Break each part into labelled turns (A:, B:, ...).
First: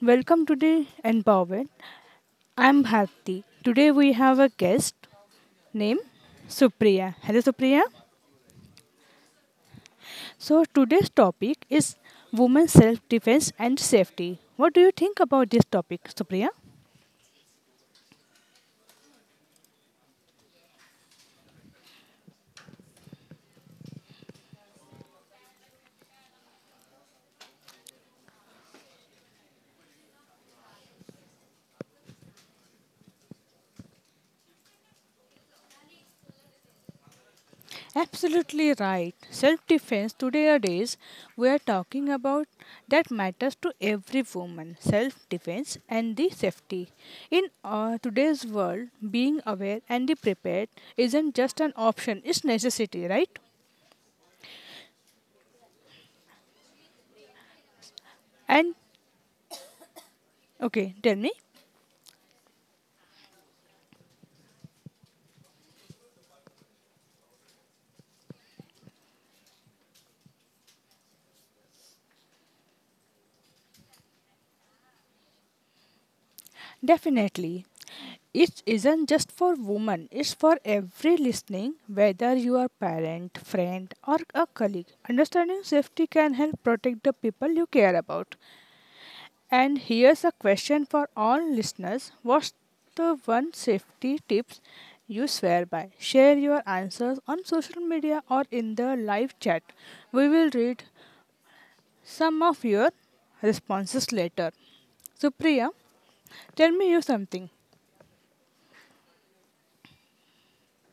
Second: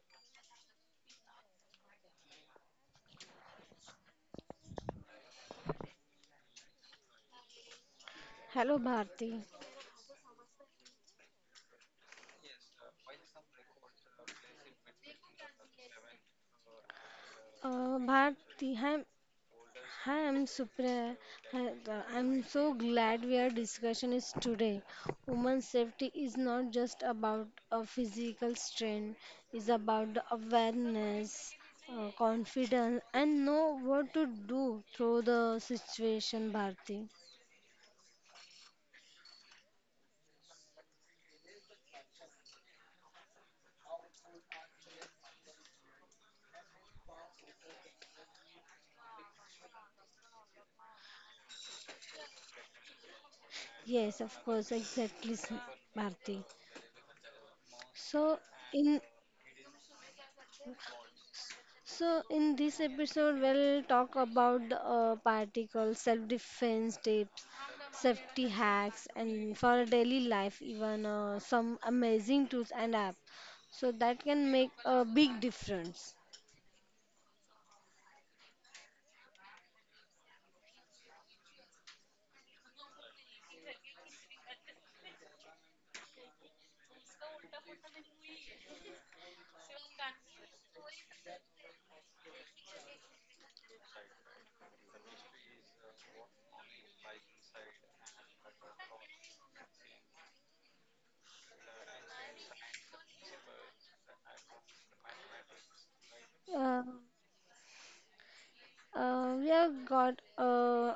A: Welcome to the Empowered. I'm Bharti. Today we have a guest named Supriya. Hello Supriya.
B: Hello Bharti.
A: So today's topic is women's self-defense and safety. What do you think about this topic, Supriya?
B: Bharti, hi, I'm Supra. hi, I'm so glad we are discussion is today. Women's safety is not just about a physical strain, it's about the awareness, confidence, and know what to do through the situation, Bharti.
A: Absolutely right. Self defense today are days we are talking about that matters to every woman. Self defense and the safety. In today's world, being aware and the prepared isn't just an option, it's necessity, right?
B: Yes, of course, exactly, Bharti. So,
A: And
B: in
A: okay, tell me.
B: So, in this episode, we'll talk about the particles, self defense tips, safety hacks, and for daily life, even some amazing tools and apps. So, that can make a big difference.
A: Definitely. It isn't just for women, it's for every listening, whether you are parent, friend, or a colleague. Understanding safety can help protect the people you care about. And here's a question for all listeners. What's the one safety tips you swear by? Share your answers on social media or in the live chat. We will read some of your responses later. So, Priya, tell
B: Uh,
A: me you something.
B: we have got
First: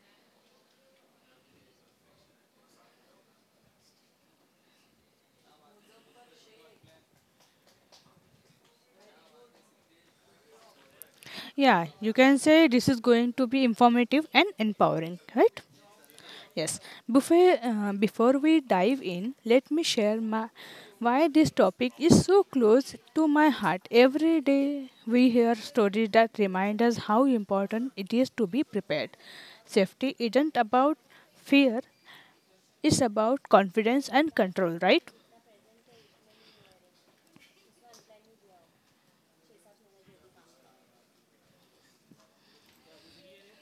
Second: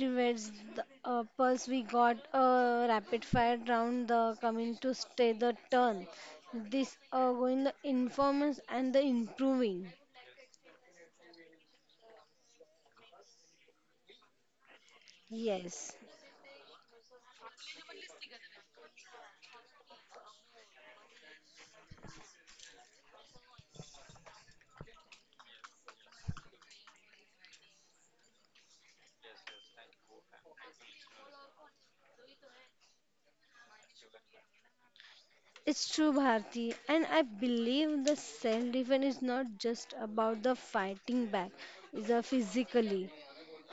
B: rewards the pulse, we got a rapid fire round the coming to stay the turn. This going the informants and the improving.
A: Yeah, you can say this is going to be informative and empowering, right?
B: Yes.
A: Yes. Before, before we dive in, let me share my, why this topic is so close to my heart. Every day we hear stories that remind us how important it is to be prepared. Safety isn't about fear, it's about confidence and control, right?
B: It's true, Bharti, and I believe the self defense is not just about the fighting back, it's a physically.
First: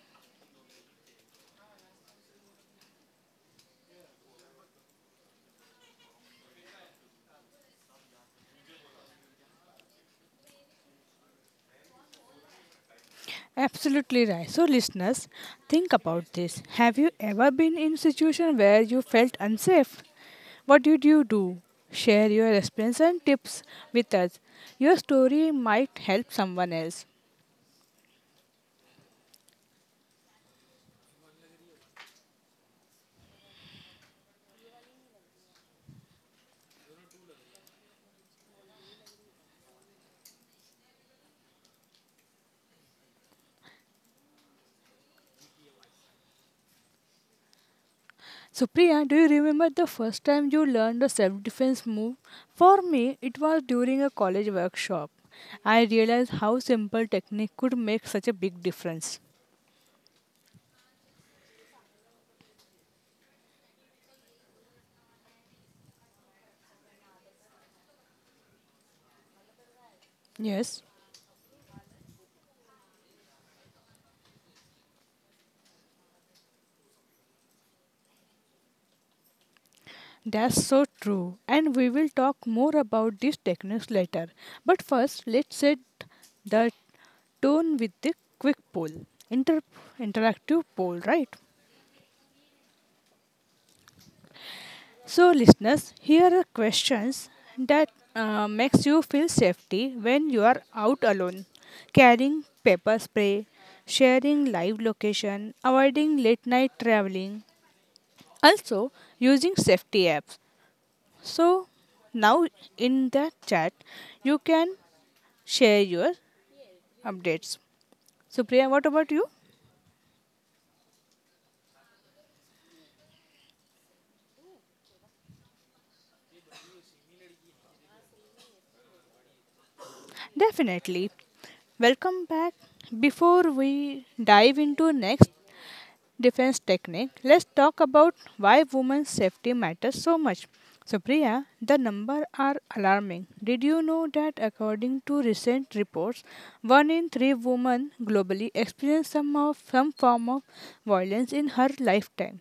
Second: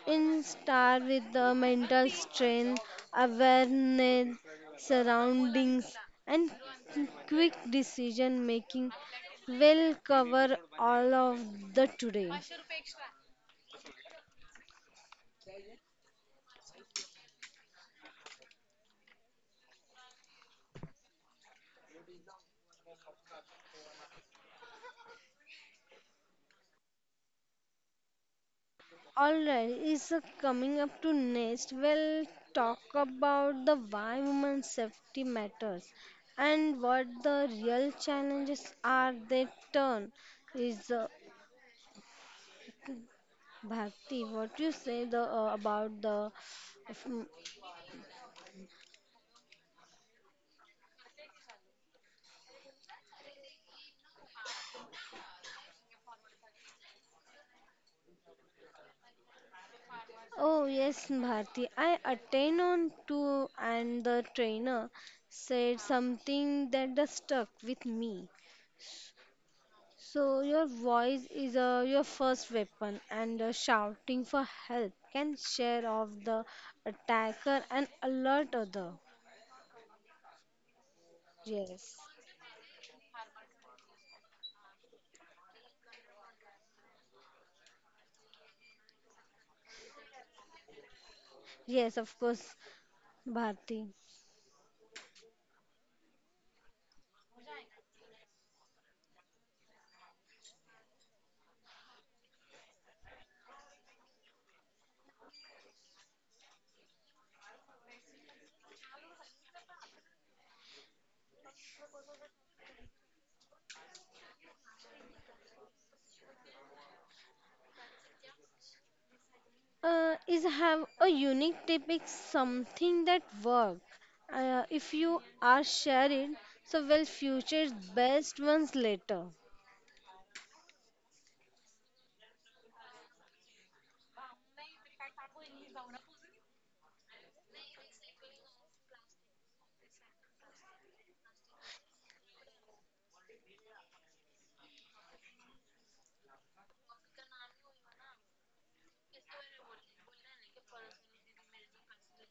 B: In star with the mental strength, awareness, surroundings, and quick decision making will cover all of the today.
A: Absolutely right. So listeners, think about this. Have you ever been in a situation where you felt unsafe? What did you do? Share your experience and tips with us. Your story might help someone else.
B: Alright, is coming up to next. We'll talk about the why women's safety matters and what the real challenges are they turn. Is Bharti, what you say the about the? mm,
A: So Priya, do you remember the first time you learned a self-defense move? For me, it was during a college workshop. I realized how simple technique could make such a big difference.
B: Oh yes, Bharti. I attend on to and the trainer said something that the stuck with me. So your
A: Yes.
B: voice is your first weapon, and shouting for help can scare off the attacker and alert other.
A: That's so true, and we
B: Yes,
A: will talk more about these techniques later. But first, let's set the tone with the quick poll, inter- interactive poll, right?
B: yes, of course, Bharti.
A: So, listeners, here are questions that makes you feel safety when you are out alone. Carrying pepper spray, sharing live location, avoiding late night traveling, also using safety apps. So now in the chat, you can share your updates. So Priya, what about you?
B: Is have a unique tip is something that work. If you are sharing, so will future best ones later.
A: Definitely. Welcome back. Before we dive into next defense technique, let's talk about why women's safety matters so much. So Priya, the numbers are alarming. Did you know that according to recent reports, one in three women globally experience some form of violence in her lifetime?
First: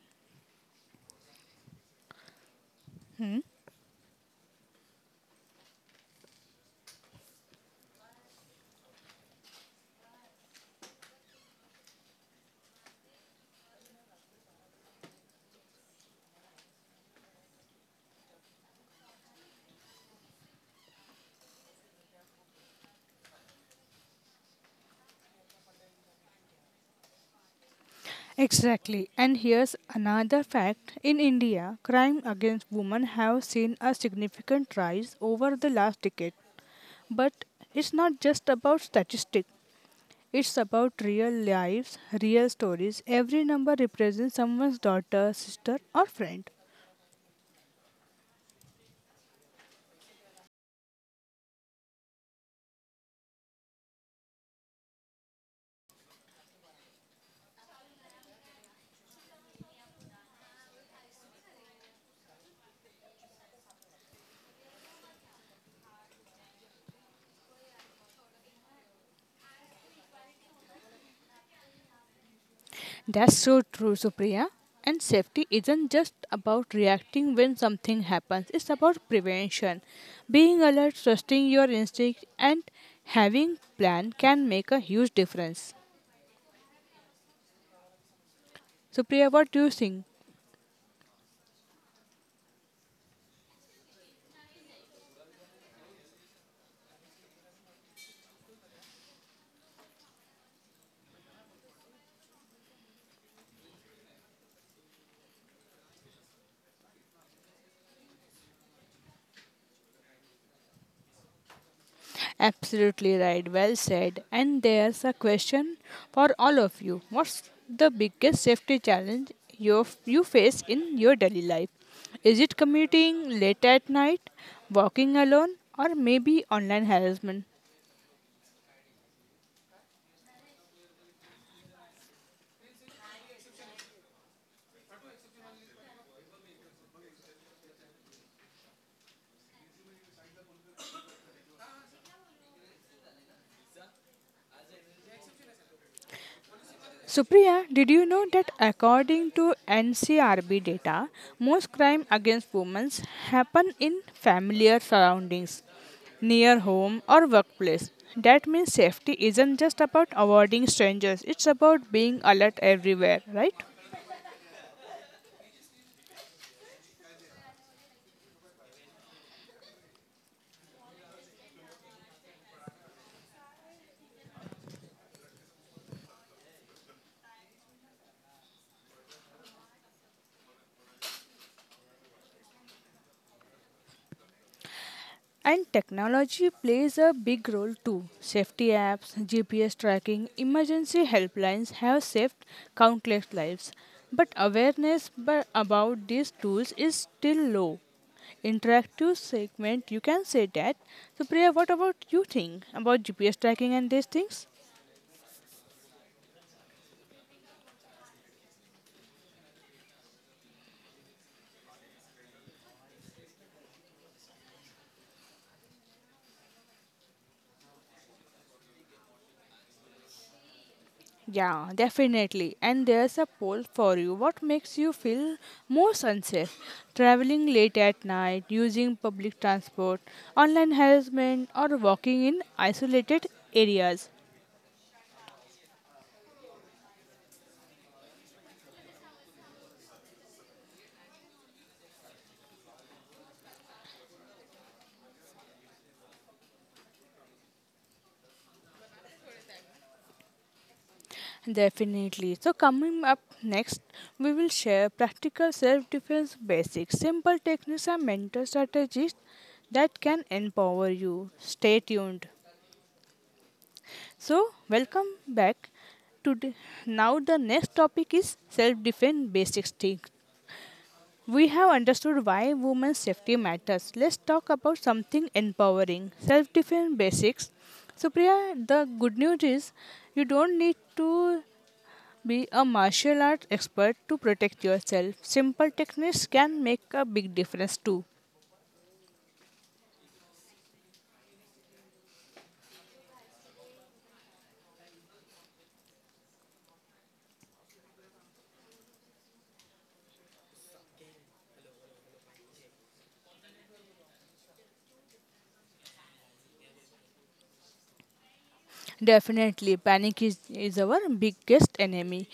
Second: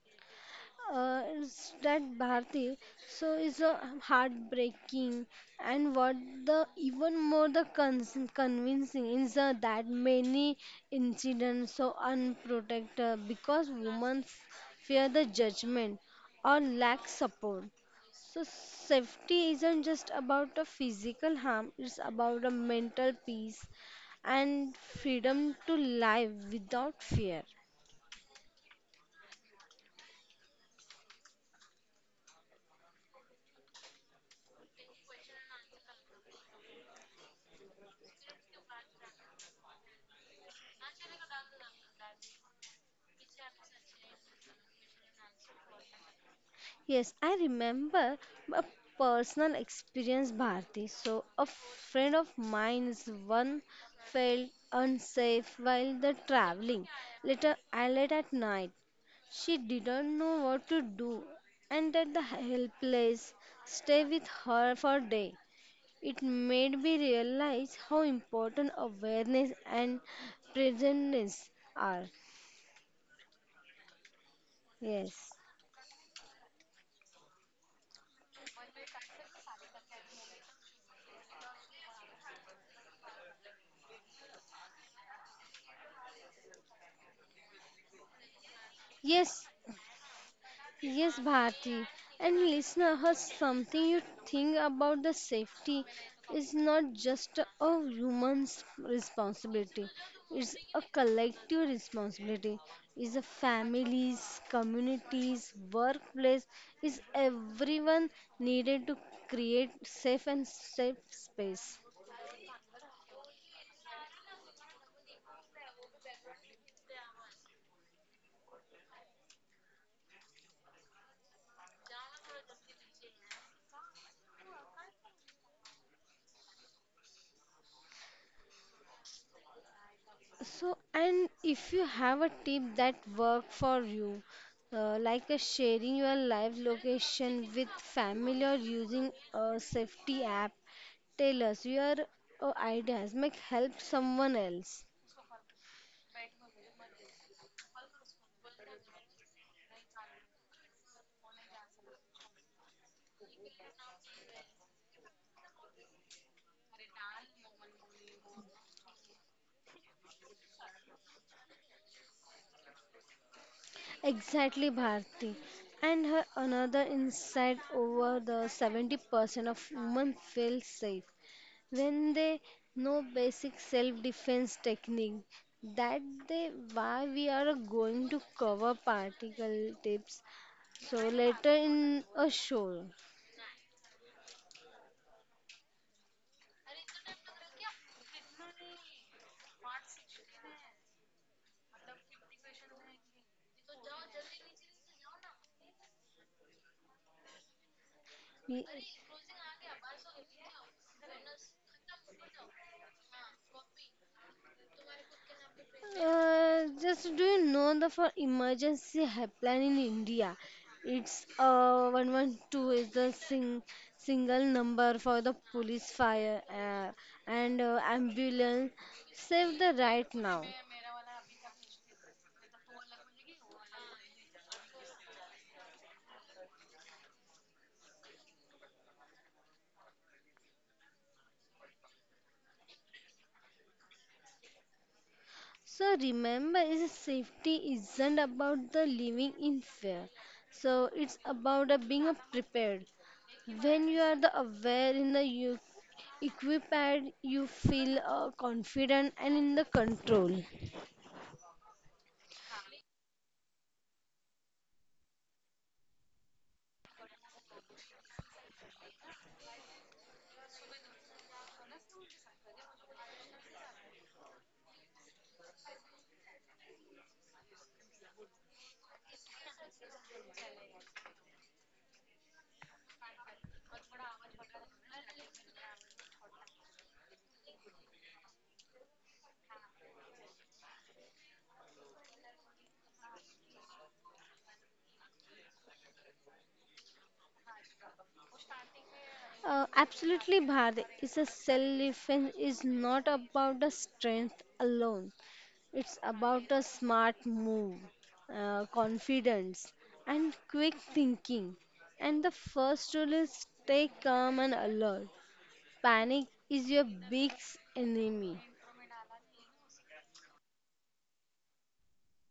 B: Is that Bharti so
A: Hmm?
B: is a heartbreaking and what the even more the convincing is that many incidents so unprotected because women fear the judgment or lack support so safety isn't just about a physical harm, it's about a mental peace and freedom to live without fear.
A: Exactly. And here's another fact. In India, crime against women have seen a significant rise over the last decade. But it's not just about statistics. It's about real lives, real stories. Every number represents someone's daughter, sister or friend.
B: Yes, I remember a personal experience, Bharti. So, a friend of mine's one felt unsafe while the traveling. Later, I late at night. She didn't know what to do and that the helpless stay with her for day. It made me realize how important awareness and presence are.
A: That's so true, Supriya. And
B: Yes.
A: safety isn't just about reacting when something happens, it's about prevention. Being alert, trusting your instinct, and having plan can make a huge difference. Supriya,
B: Yes,
A: what do you think?
B: yes, Bharti. And listener, has something you think about the safety is not just a human's responsibility. It's a collective responsibility. It's a families, communities, workplace. Is everyone needed to create safe and safe space.
A: Absolutely right, well said. And there's a question for all of you. What's the biggest safety challenge you face in your daily life? Is it commuting late at night, walking alone, or maybe online harassment?
B: So, and if you have a tip that work for you, like a sharing your live location with family or using a safety app, tell us your ideas. Make help someone else.
A: Supriya, did you know that according to NCRB data, most crime against women happen in familiar surroundings, near home or workplace? That means safety isn't just about avoiding strangers, it's about being alert everywhere, right?
B: Exactly, Bharti. And her another insight over the 70% of women feel safe when they know basic self defense technique that they why we are going to cover particle tips so later in a show.
A: And technology plays a big role too. Safety apps, GPS tracking, emergency helplines have saved countless lives. But awareness about these tools is still low.
B: We-
A: Interactive segment, you can say that. So, Priya, what about you think about GPS tracking and these things?
B: just do you know the for emergency helpline in India, it's 112 is the sing, single number for the police fire and ambulance save the right now.
A: Yeah, definitely. And there's a poll for you. What makes you feel most unsafe? Traveling late at night, using public transport, online harassment, or walking in isolated areas?
B: So remember, is safety isn't about the living in fear. So it's about a being a prepared. When you are the aware in the you equipped, you feel confident and in the control.
A: Definitely. So, coming up next, we will share practical self defense basics, simple techniques, and mental strategies that can empower you. Stay tuned. So, welcome back. Today, now the next topic is self-defense basic things. We have understood why women's safety matters. Let's talk about something empowering: self-defense basics. So, Priya, the good news is you don't need to be a martial arts expert to protect yourself. Simple techniques can make a big difference too.
B: Absolutely, Bharat. It's a self defense is not about the strength alone. It's about a smart move, confidence, and quick thinking. And the first rule is stay calm and alert. Panic is your biggest enemy.
A: Definitely, panic is our biggest enemy.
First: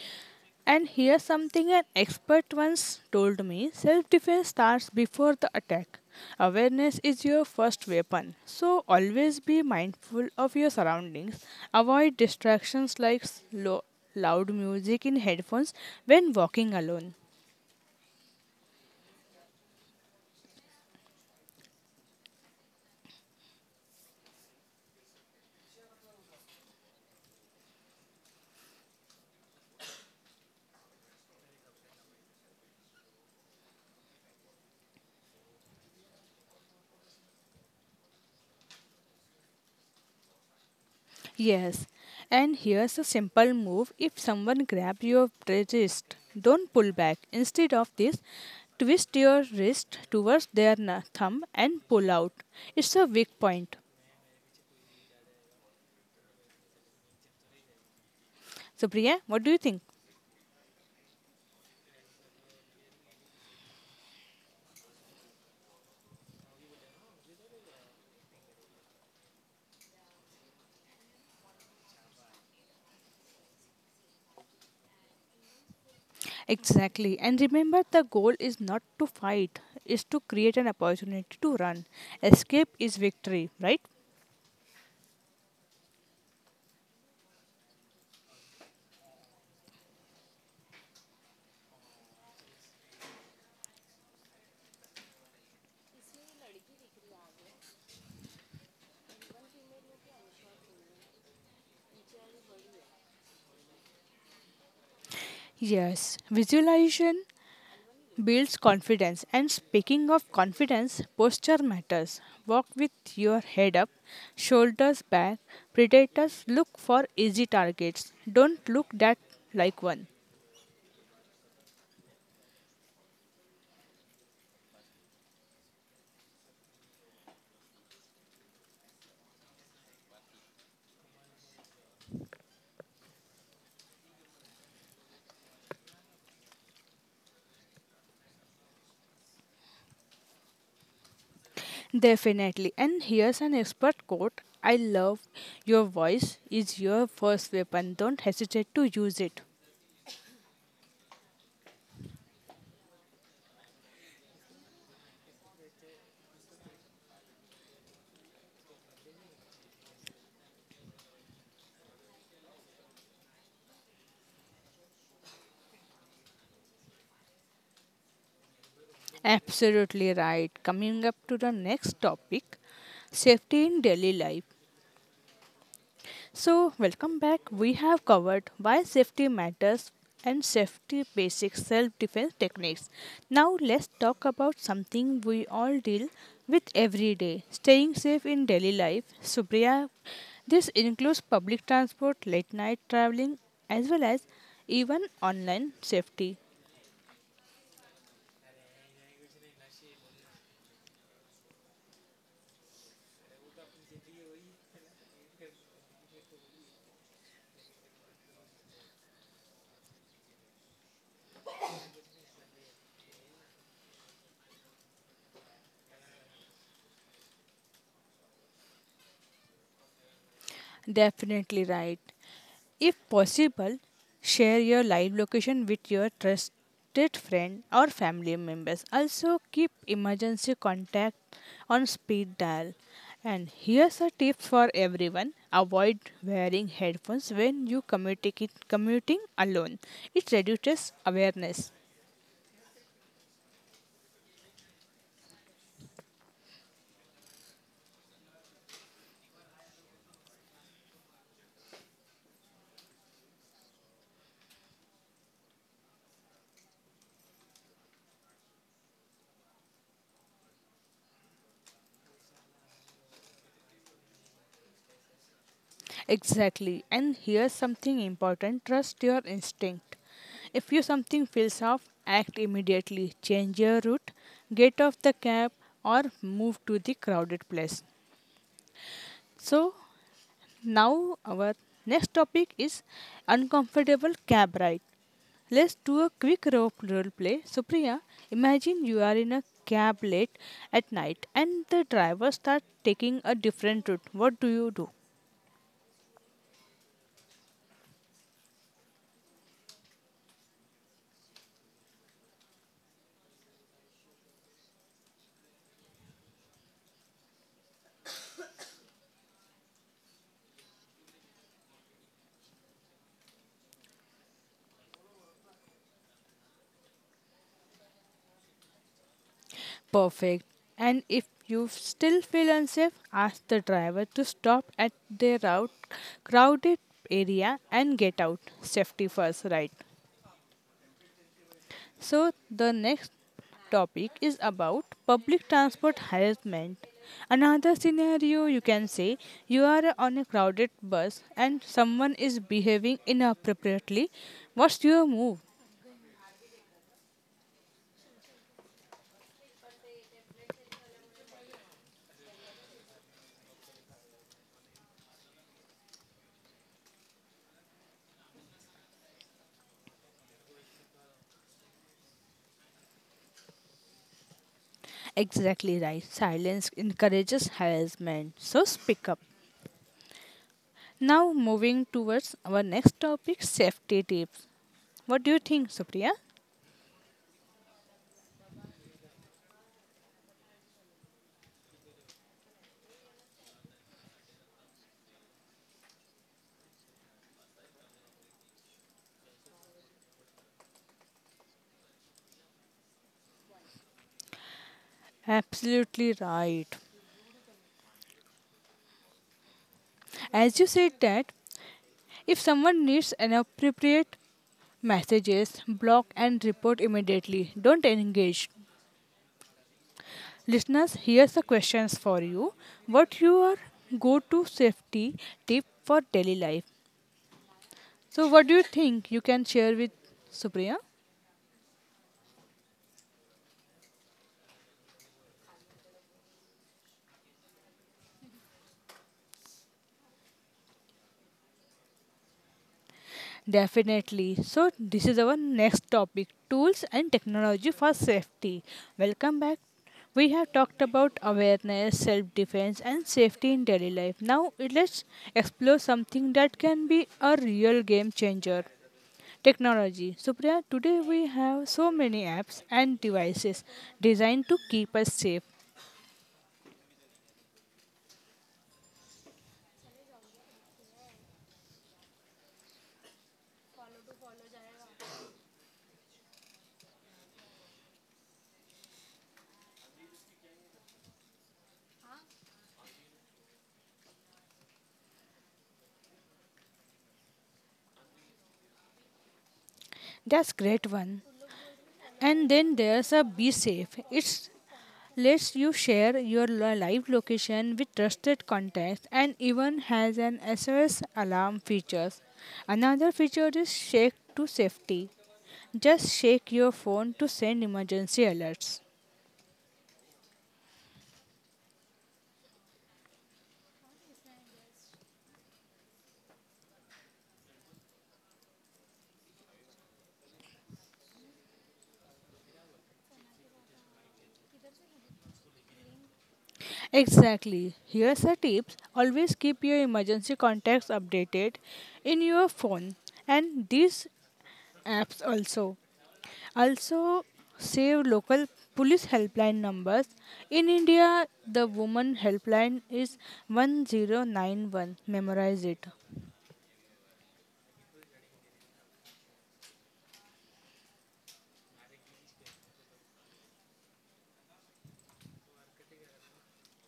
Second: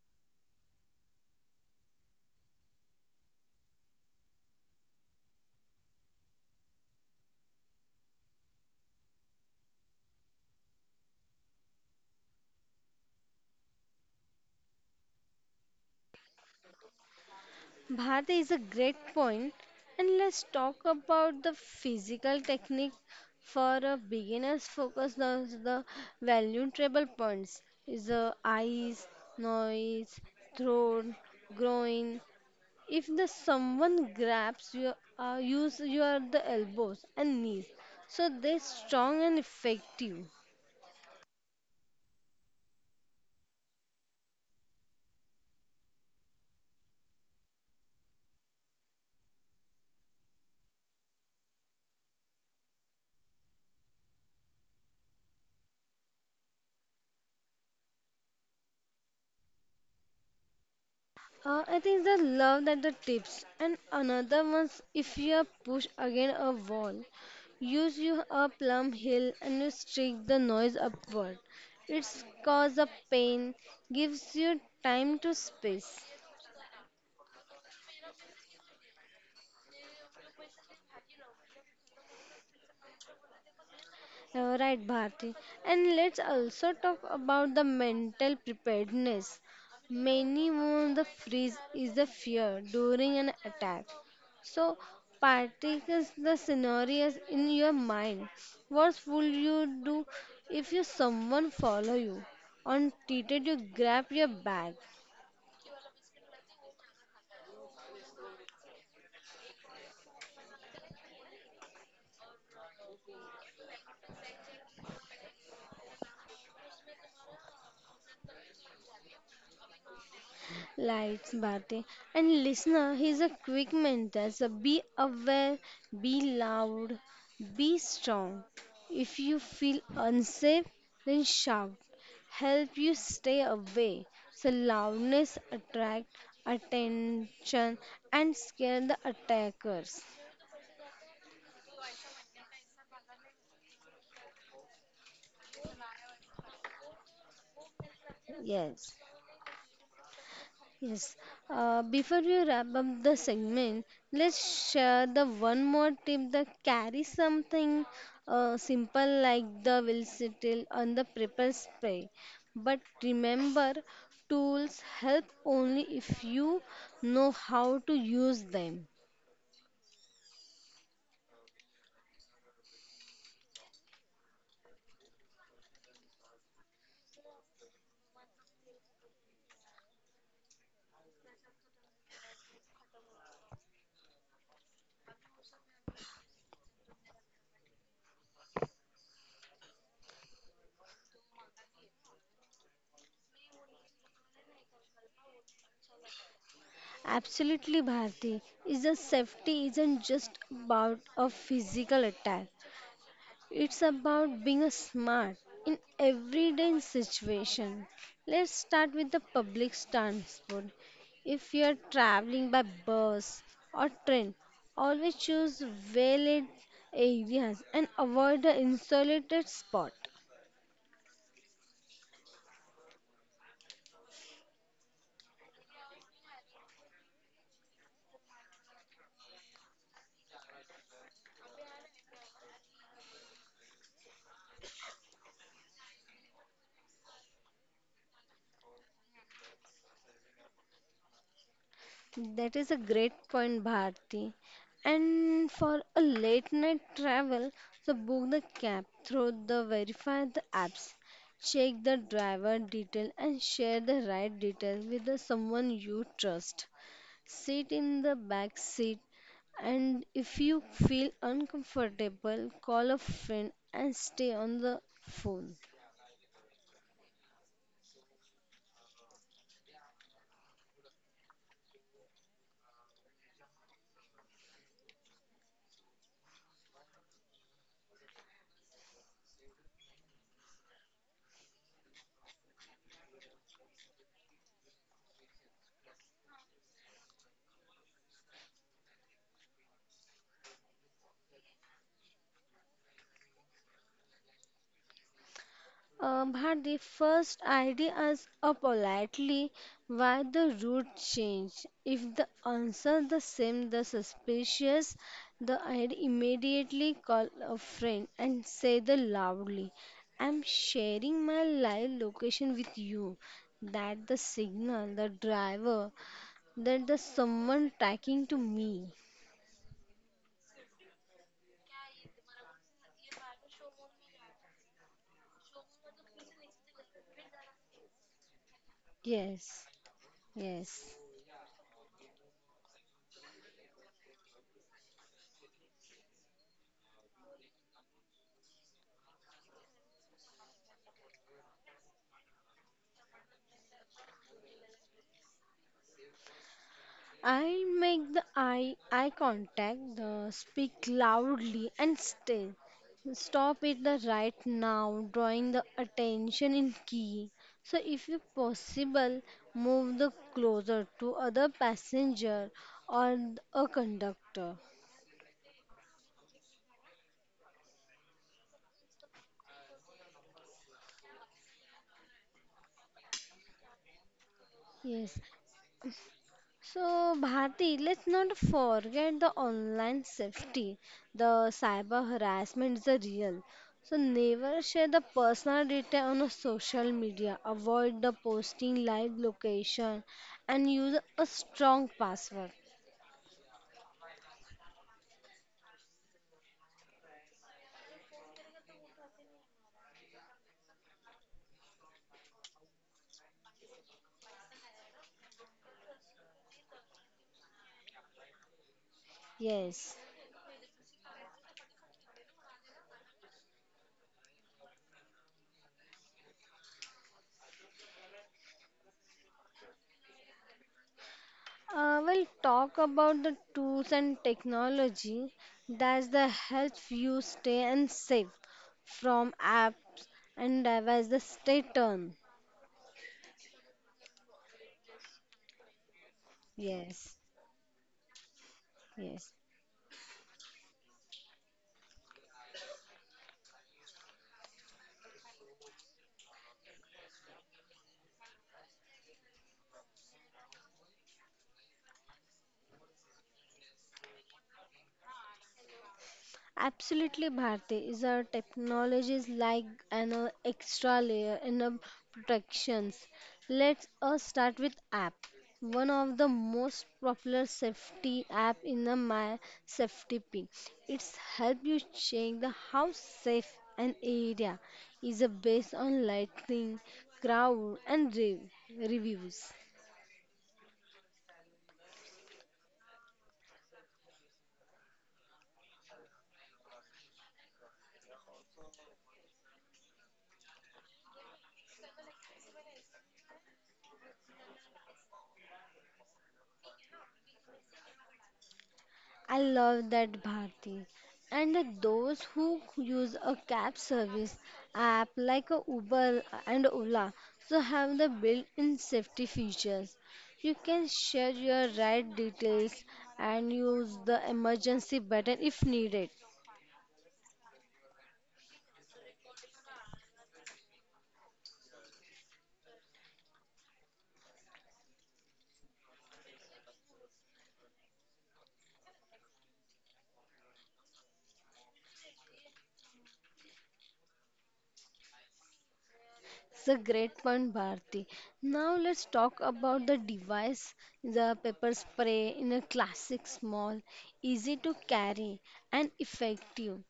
A: And here's something an expert once told me self defense starts before the attack. Awareness is your first weapon, so always be mindful of your surroundings. Avoid distractions like slow, loud music in headphones when walking alone.
B: Bharti is a great point, and let's talk about the physical technique for a beginner's focus. Those are the valuable points is the eyes, noise, throat, groin, If the someone grabs you, use your the elbows and knees, so they're strong and effective.
A: Yes, and here's a simple move if someone grabs your wrist, don't pull back. Instead of this, twist your wrist towards their thumb and pull out. It's a weak point. So, Priya, what do you think?
B: I think the love that the tips and another one's if you are pushed against a wall, use your a plumb heel and you streak the noise upward. It's cause a pain, gives you time to space.
A: Exactly, and remember the goal is not to fight, it's to create an opportunity to run. Escape is victory, right?
B: Right, Bharti. And let's also talk about the mental preparedness. Many wounds the freeze is the fear during an attack. So, particles the scenarios in your mind. What would you do if you someone follow you? On treated you grab your bag.
A: Yes, visualization builds confidence. And speaking of confidence, posture matters. Walk with your head up, shoulders back. Predators look for easy targets. Don't look that like one.
B: Lights, Bharti. And listener, here's a quick mentor. So be aware, be loud, be strong. If you feel unsafe, then shout. Help you stay away. So loudness attract attention and scare the attackers.
A: Definitely. And here's an expert quote I love your voice is your first weapon. Don't hesitate to
B: Yes.
A: use it.
B: Yes. Before we wrap up the segment, let's share the one more tip that carry something simple like the velocity on the prepper spray. But remember, tools help only if you know how to use them.
A: Absolutely right. Coming up to the next topic safety in daily life. So, welcome back. We have covered why safety matters and safety basic self defense techniques. Now, let's talk about something we all deal with every day staying safe in daily life. Supriya, this includes public transport, late night traveling, as well as even online safety.
B: Absolutely, Bharti. Is a safety isn't just about a physical attack. It's about being smart in everyday situation. Let's start with the public transport. If you're traveling by bus or train, always choose well lit areas and avoid the insulated spot.
A: Definitely right. If possible, share your live location with your trusted friend or family members. Also, keep emergency contact on speed dial. And here's a tip for everyone avoid wearing headphones when you communicate commuting alone, it reduces awareness.
B: That is a great point, Bharti. And for a late night travel, so book the cab through the verify the apps, check the driver detail and share the ride detail with the someone you trust. Sit in the back seat and if you feel uncomfortable, call a friend and stay on the phone.
A: Exactly. And here's something important trust your instinct. If you something feels off, act immediately. Change your route, get off the cab, or move to the crowded place. So, now our next topic is uncomfortable cab ride. Let's do a quick role play. Supriya, imagine you are in a cab late at night and the driver starts taking a different route. What do you do?
B: But the first idea is a politely why the route change. If the answer the same, the suspicious, the I'd immediately call a friend and say the loudly, I'm sharing my live location with you. That the signal, the driver, that the someone tracking to me.
A: Perfect. And if you still feel unsafe, ask the driver to stop at their route, crowded area and get out. Safety first,
B: Yes,
A: right?
B: yes.
A: So the next topic is about public transport harassment. Another scenario you can say you are on a crowded bus and someone is behaving inappropriately. What's your move?
B: I make the eye contact, the speak loudly and still stop it the right now, drawing the attention in key. So if you possible, move the closer to other passenger or a conductor.
A: Exactly right. Silence encourages harassment. So speak up. Now, moving towards our next topic safety tips.
B: Yes,
A: What do you think, Supriya?
B: so, Bharti, let's not forget the online safety. The cyber harassment is a real. So, never share the personal data on a social media. Avoid the posting live location and use a strong password.
A: Absolutely right. As you said, that if someone needs inappropriate messages, block and report immediately. Don't engage.
B: Yes.
A: Listeners, here's the questions for you. What your go to safety tip for daily life? So, what do you think you can share with Supriya?
B: We'll talk about the tools and technology that the help you stay and safe from apps and devices. The stay turned.
A: Definitely. So, this is our next topic tools and
B: Yes.
A: technology for safety.
B: Yes.
A: Welcome back. We have talked about awareness, self defense, and safety in daily life. Now, let's explore something that can be a real game changer technology. Supriya, today we have so many apps and devices designed to keep us safe.
B: Absolutely, Bharti is our technologies like an extra layer in a protections. Let's start with app. One of the most popular safety app in the my safety pin. It's help you check the how safe an area is based on lighting, crowd, and reviews.
A: That's great one. And then there's a Be Safe. It's lets you share your live location with trusted contacts and even has an SOS alarm features. Another feature is Shake to Safety. Just shake your phone to send emergency alerts.
B: I love that Bharti. And those who use a cab service app like a Uber and Ola so have the built-in safety features. You can share your ride details and use the emergency button if needed.
A: Exactly. Here's a tip. Always keep your emergency contacts updated in your phone and these apps also. Also, save local police helpline numbers. In India, the woman helpline is 1091. Memorize it.
B: It's a great one, Bharti. Now let's talk about the device, the pepper spray in a classic, small, easy to carry, and effective.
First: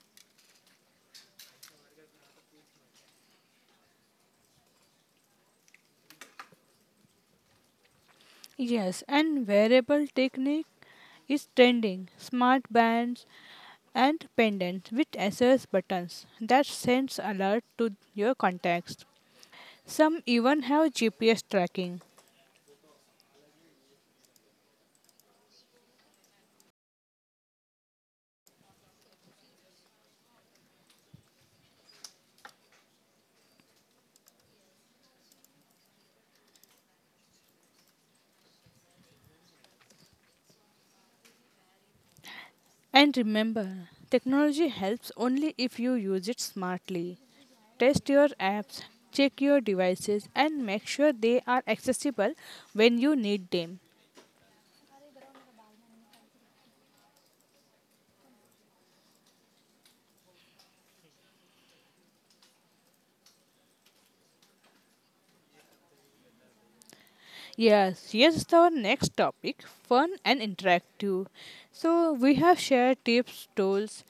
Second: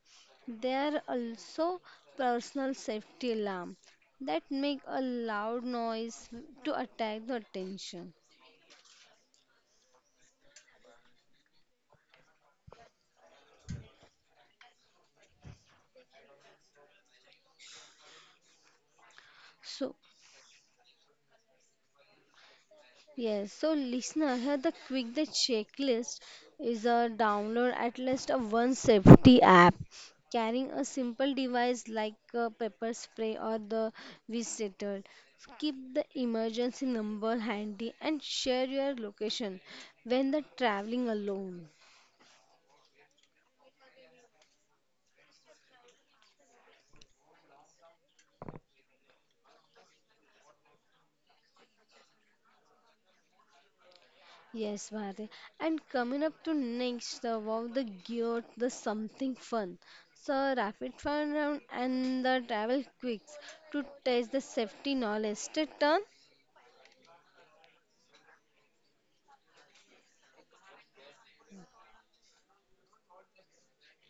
B: There are also personal safety alarm that make a loud noise to attract the attention.
A: Yes, and wearable technique is trending. Smart bands and pendants with SOS buttons that sends alert to your contacts.
B: So
A: Some even have GPS tracking.
B: yes, so listener, here the quick the checklist is a download at least a one safety app. Carrying a simple device like a pepper spray or the visitor. Keep the emergency number handy and share your location when the traveling alone.
A: And remember, technology helps only if you use it smartly. Test your apps, check your devices, and make sure they are accessible when you need them.
B: Yes, Bharti. And coming up to next, wow, the gear, the something fun. So, rapid fire round and the travel quicks to test the safety knowledge. Take turn?
A: Yes, here's our next topic fun and interactive. So, we have shared tips, tools,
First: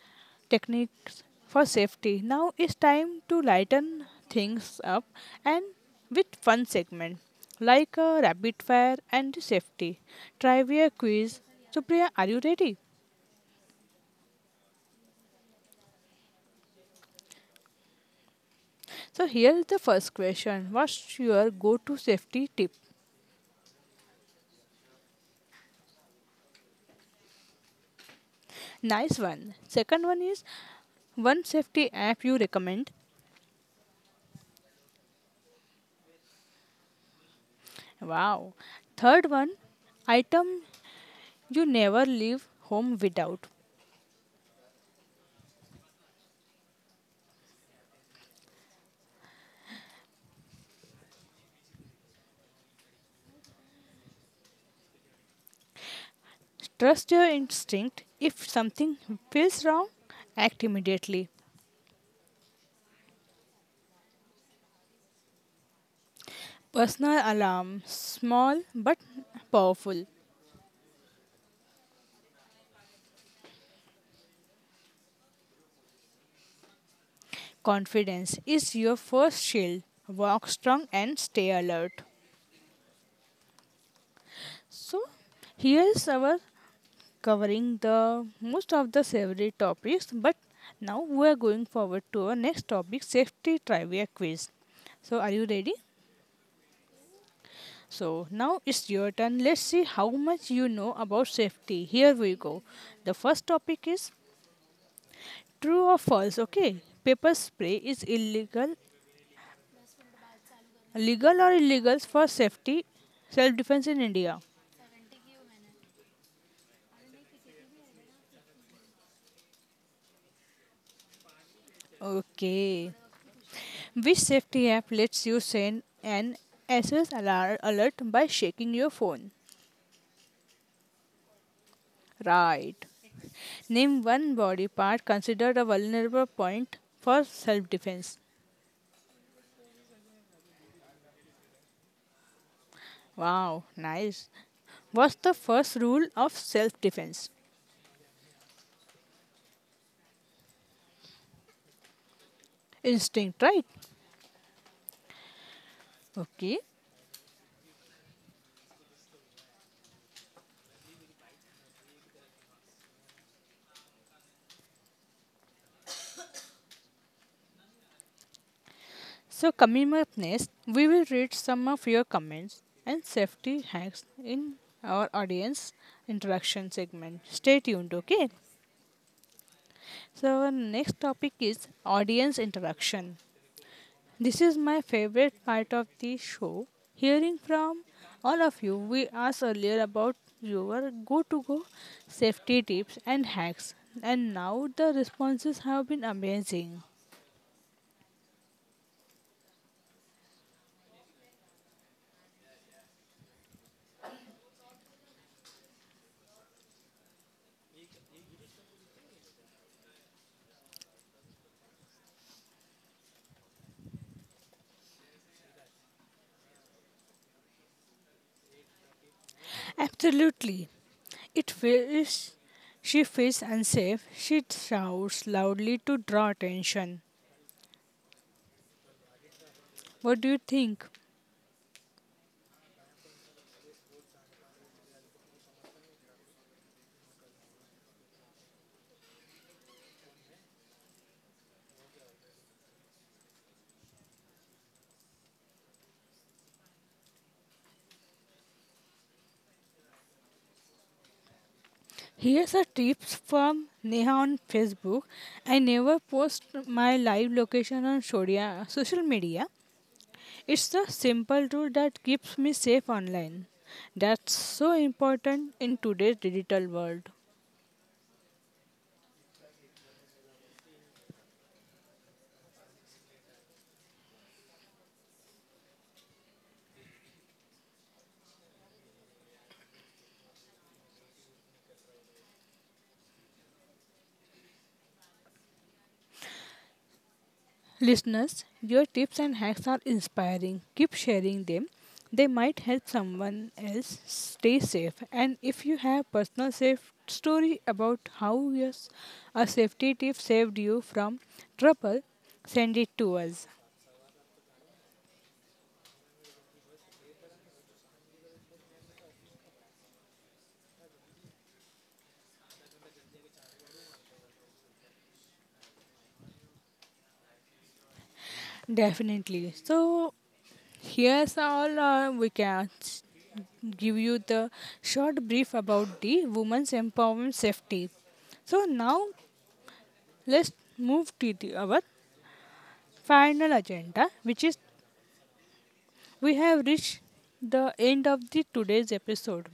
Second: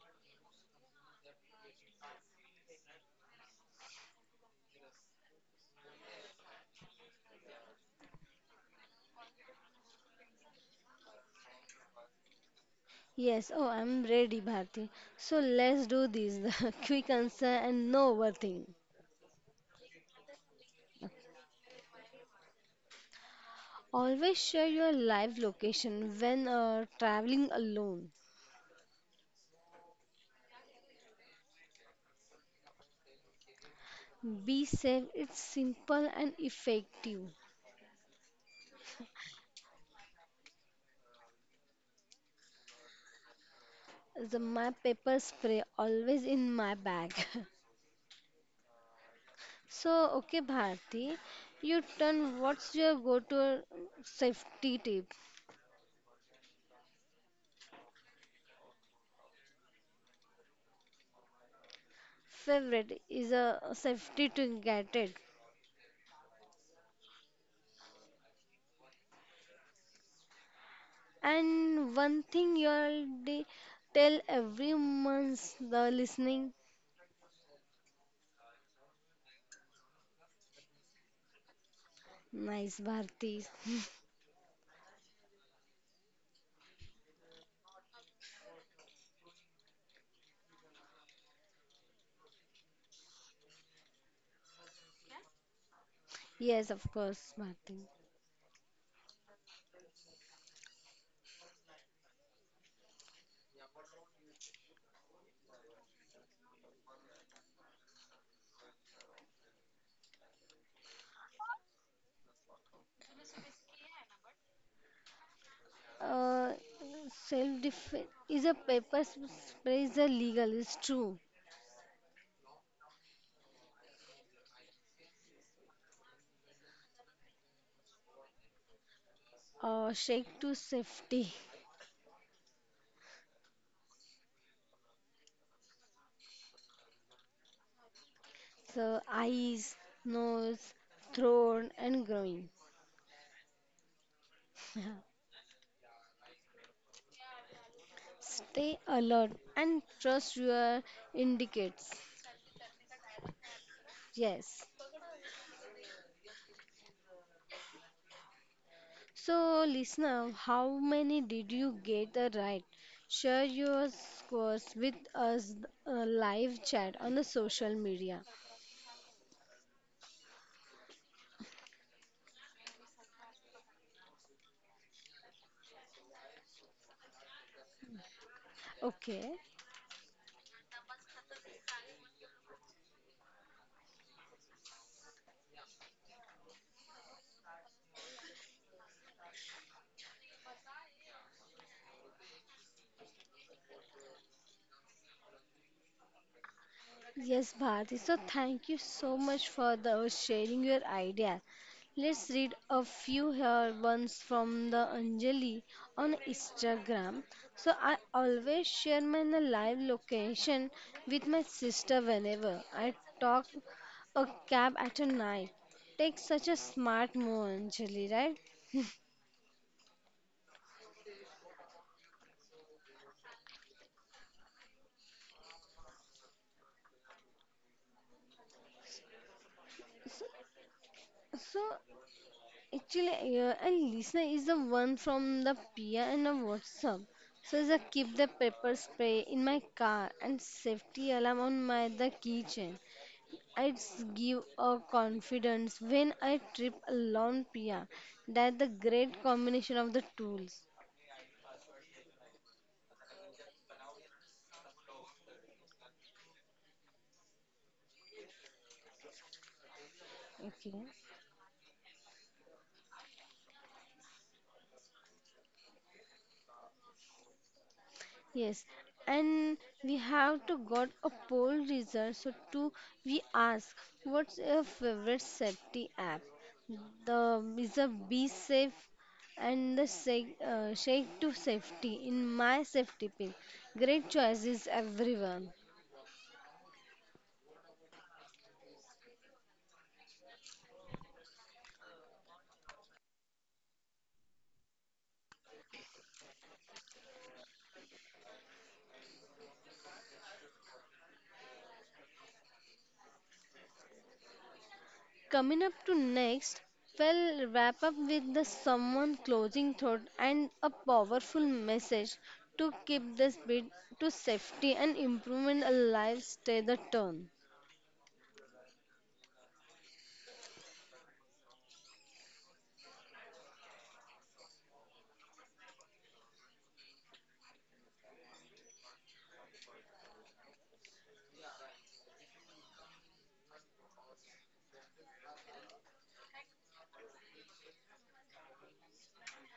A: techniques for safety. Now it's time to lighten things up and with fun segment like a rapid fire and the safety trivia quiz. So, Priya, are you ready?
B: Yes, oh, I'm ready, Bharti. So, let's do this the quick answer and no overthink.
A: So, here is the first question What's your go to safety tip?
B: Always share your live location when traveling alone.
A: Nice one. Second one is one safety app you recommend.
B: Be safe, it's simple and effective.
A: Wow. Third one, item you never leave home without.
B: The map paper spray always in my bag. So, okay, Bharti, you turn what's your go to safety tip?
A: Trust your instinct. If something feels wrong, act immediately.
B: Favorite is a safety to get it.
A: Personal alarm, small but powerful.
B: And one thing you already tell every month the listening.
A: Confidence is your first shield. Walk strong and stay alert.
B: Nice, Bharti.
A: So, here is our covering the most of the savory topics, but now we are going forward to our next topic safety trivia quiz. So, are you ready?
B: Yes, of course, Bharti.
A: So now it's your turn. Let's see how much you know about safety. Here we go. The first topic is true or false. Okay, pepper spray is illegal, legal or illegal for safety, self defense in India.
B: Uh, self defense is a paper spray is a legal, it's true.
A: Okay. Which safety app lets you send an SOS alert by shaking your phone?
B: Shake to safety.
A: Right. Name one body part considered a vulnerable point for self defense.
B: So, eyes, nose, throat, and groin.
A: Wow, nice. What's the first rule of self defense?
B: Stay alert and trust your indicates.
A: Instinct, right?
B: Yes.
A: Okay.
B: So, listener, how many did you get right? Share your scores with us live chat on the social media.
A: So, coming up next, we will read some of your comments and safety hacks in our audience interaction segment. Stay tuned, okay?
B: Okay.
A: So, our next topic is audience interaction. This is my favorite part of the show. Hearing from all of you, we asked earlier about your go to go safety tips and hacks, and now the responses have been amazing.
B: Yes, Bharti. So thank you so much for the sharing your idea. Let's read a few here ones from the Anjali on Instagram. So I always share my live location with my sister whenever I talk a cab at a night. Take such a smart move, Anjali, right?
A: Absolutely. It feels she feels unsafe. She shouts loudly to draw attention. What
B: So,
A: do you think?
B: so actually, and listener is the one from the Pia and the WhatsApp. So is a keep the pepper spray in my car and safety alarm on my the keychain. It's give a confidence when I trip alone Pia. That the great combination of the tools.
A: Here's a tips from Neha on Facebook. I never post my live location on social media. It's
B: Okay.
A: the simple rule that keeps me safe online. That's so important in today's digital world.
B: Yes, and we have to got a poll result. So to we ask, what's your favorite safety app? The is a be safe and the shake, shake to safety in my safety pin. Great choices, everyone.
A: Listeners, your tips and hacks are inspiring. Keep sharing them. They might help someone else stay safe. And if you have personal safe story about how your a safety tip saved you from trouble, send it to us.
B: Coming up to next, we'll wrap up with the someone closing thought and a powerful message to keep the bit to safety and improvement alive. Stay the turn.
A: Definitely. So here's all we can give you the short brief about the women's empowerment safety. So now let's move to the, our final agenda, which is we have reached the end of the today's episode.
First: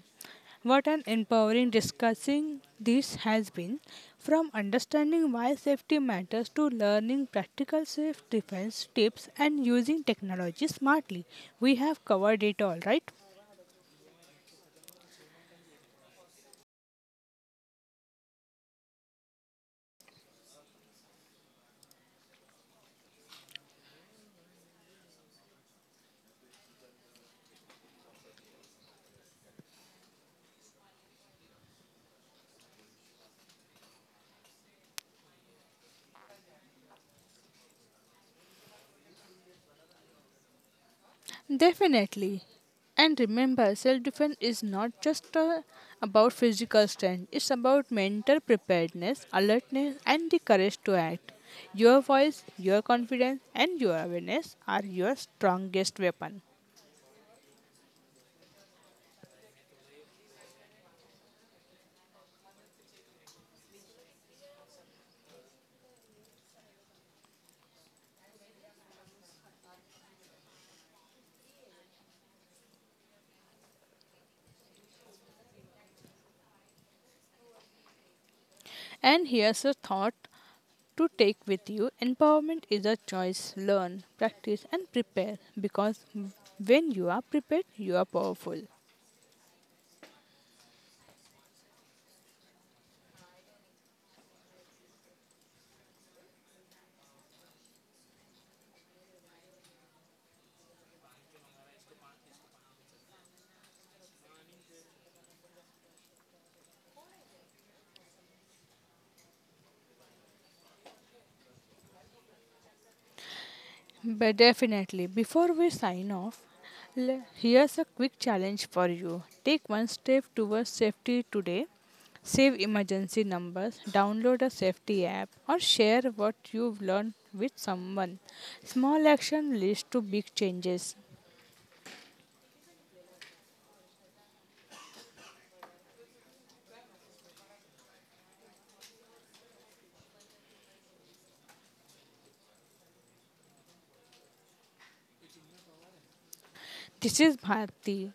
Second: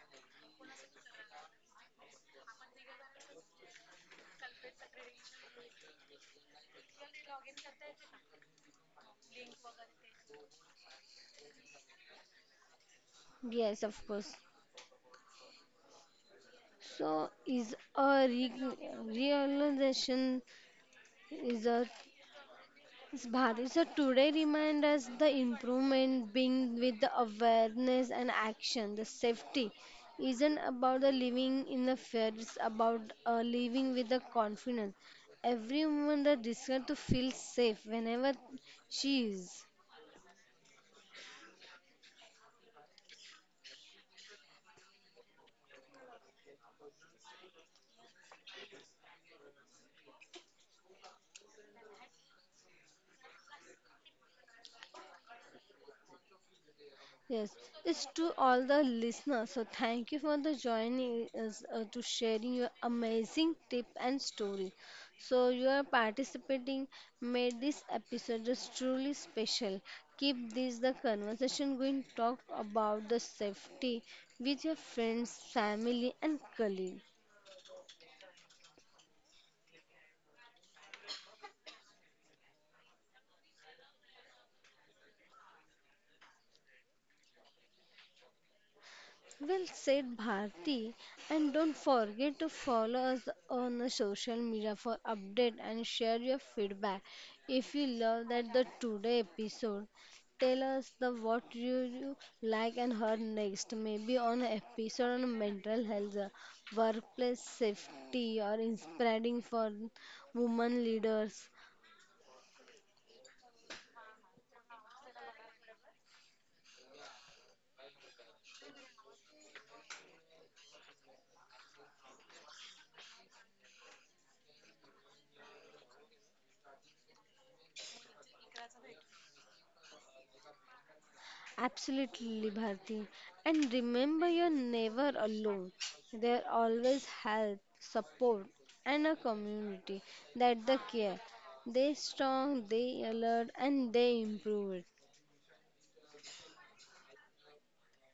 A: What an empowering discussing this has been from understanding why safety matters to learning practical safe defense tips and using technology smartly. We have covered it all, right?
B: Yes, of course. So, is a realization is a is Bharat. So today remind us the improvement being with the awareness and action. The safety isn't about the living in the fear. It's about living with the confidence. Every woman that deserves to feel safe whenever she is.
A: Definitely. And remember, self defense is not just about physical strength, it's about mental preparedness, alertness, and the courage to act. Your voice, your confidence, and your awareness are your strongest weapon.
B: Yes, it's to all the listeners. So thank you for the joining us to sharing your amazing tip and story. So you are participating made this episode just truly special. Keep this the conversation going. Talk about the safety with your friends, family, and colleagues.
A: And here's a thought to take with you empowerment is a choice. Learn, practice, and prepare because when you are prepared, you are powerful.
B: Well said, Bharti. And don't forget to follow us on the social media for update and share your feedback. If you love that the today episode, tell us the what you like and heard next. Maybe on an episode on mental health, workplace safety, or inspiring for women leaders.
A: But definitely, before we sign off, here's a quick challenge for you. Take one step towards safety today. Save emergency numbers, download a safety app, or share what you've learned with someone. Small action leads to big changes.
B: Absolutely, Bharti. And remember, you're never alone. There always help, support, and a community that the care. They strong, they alert, and they improve it.
A: This is Bharti.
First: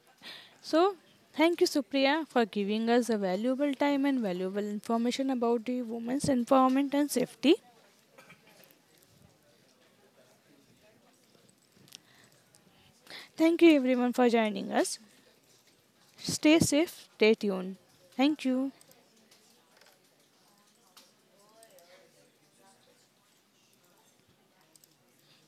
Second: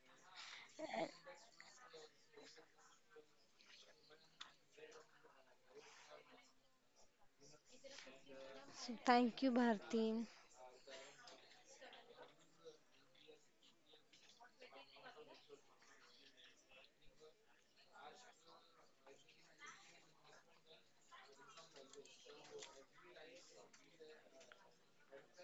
A: So,
B: And
A: thank you, Supriya, for giving us a valuable time and valuable information about the women's empowerment and safety.
B: so thank you, Bharti.
A: Thank you, everyone, for joining us. Stay safe, stay tuned. Thank you.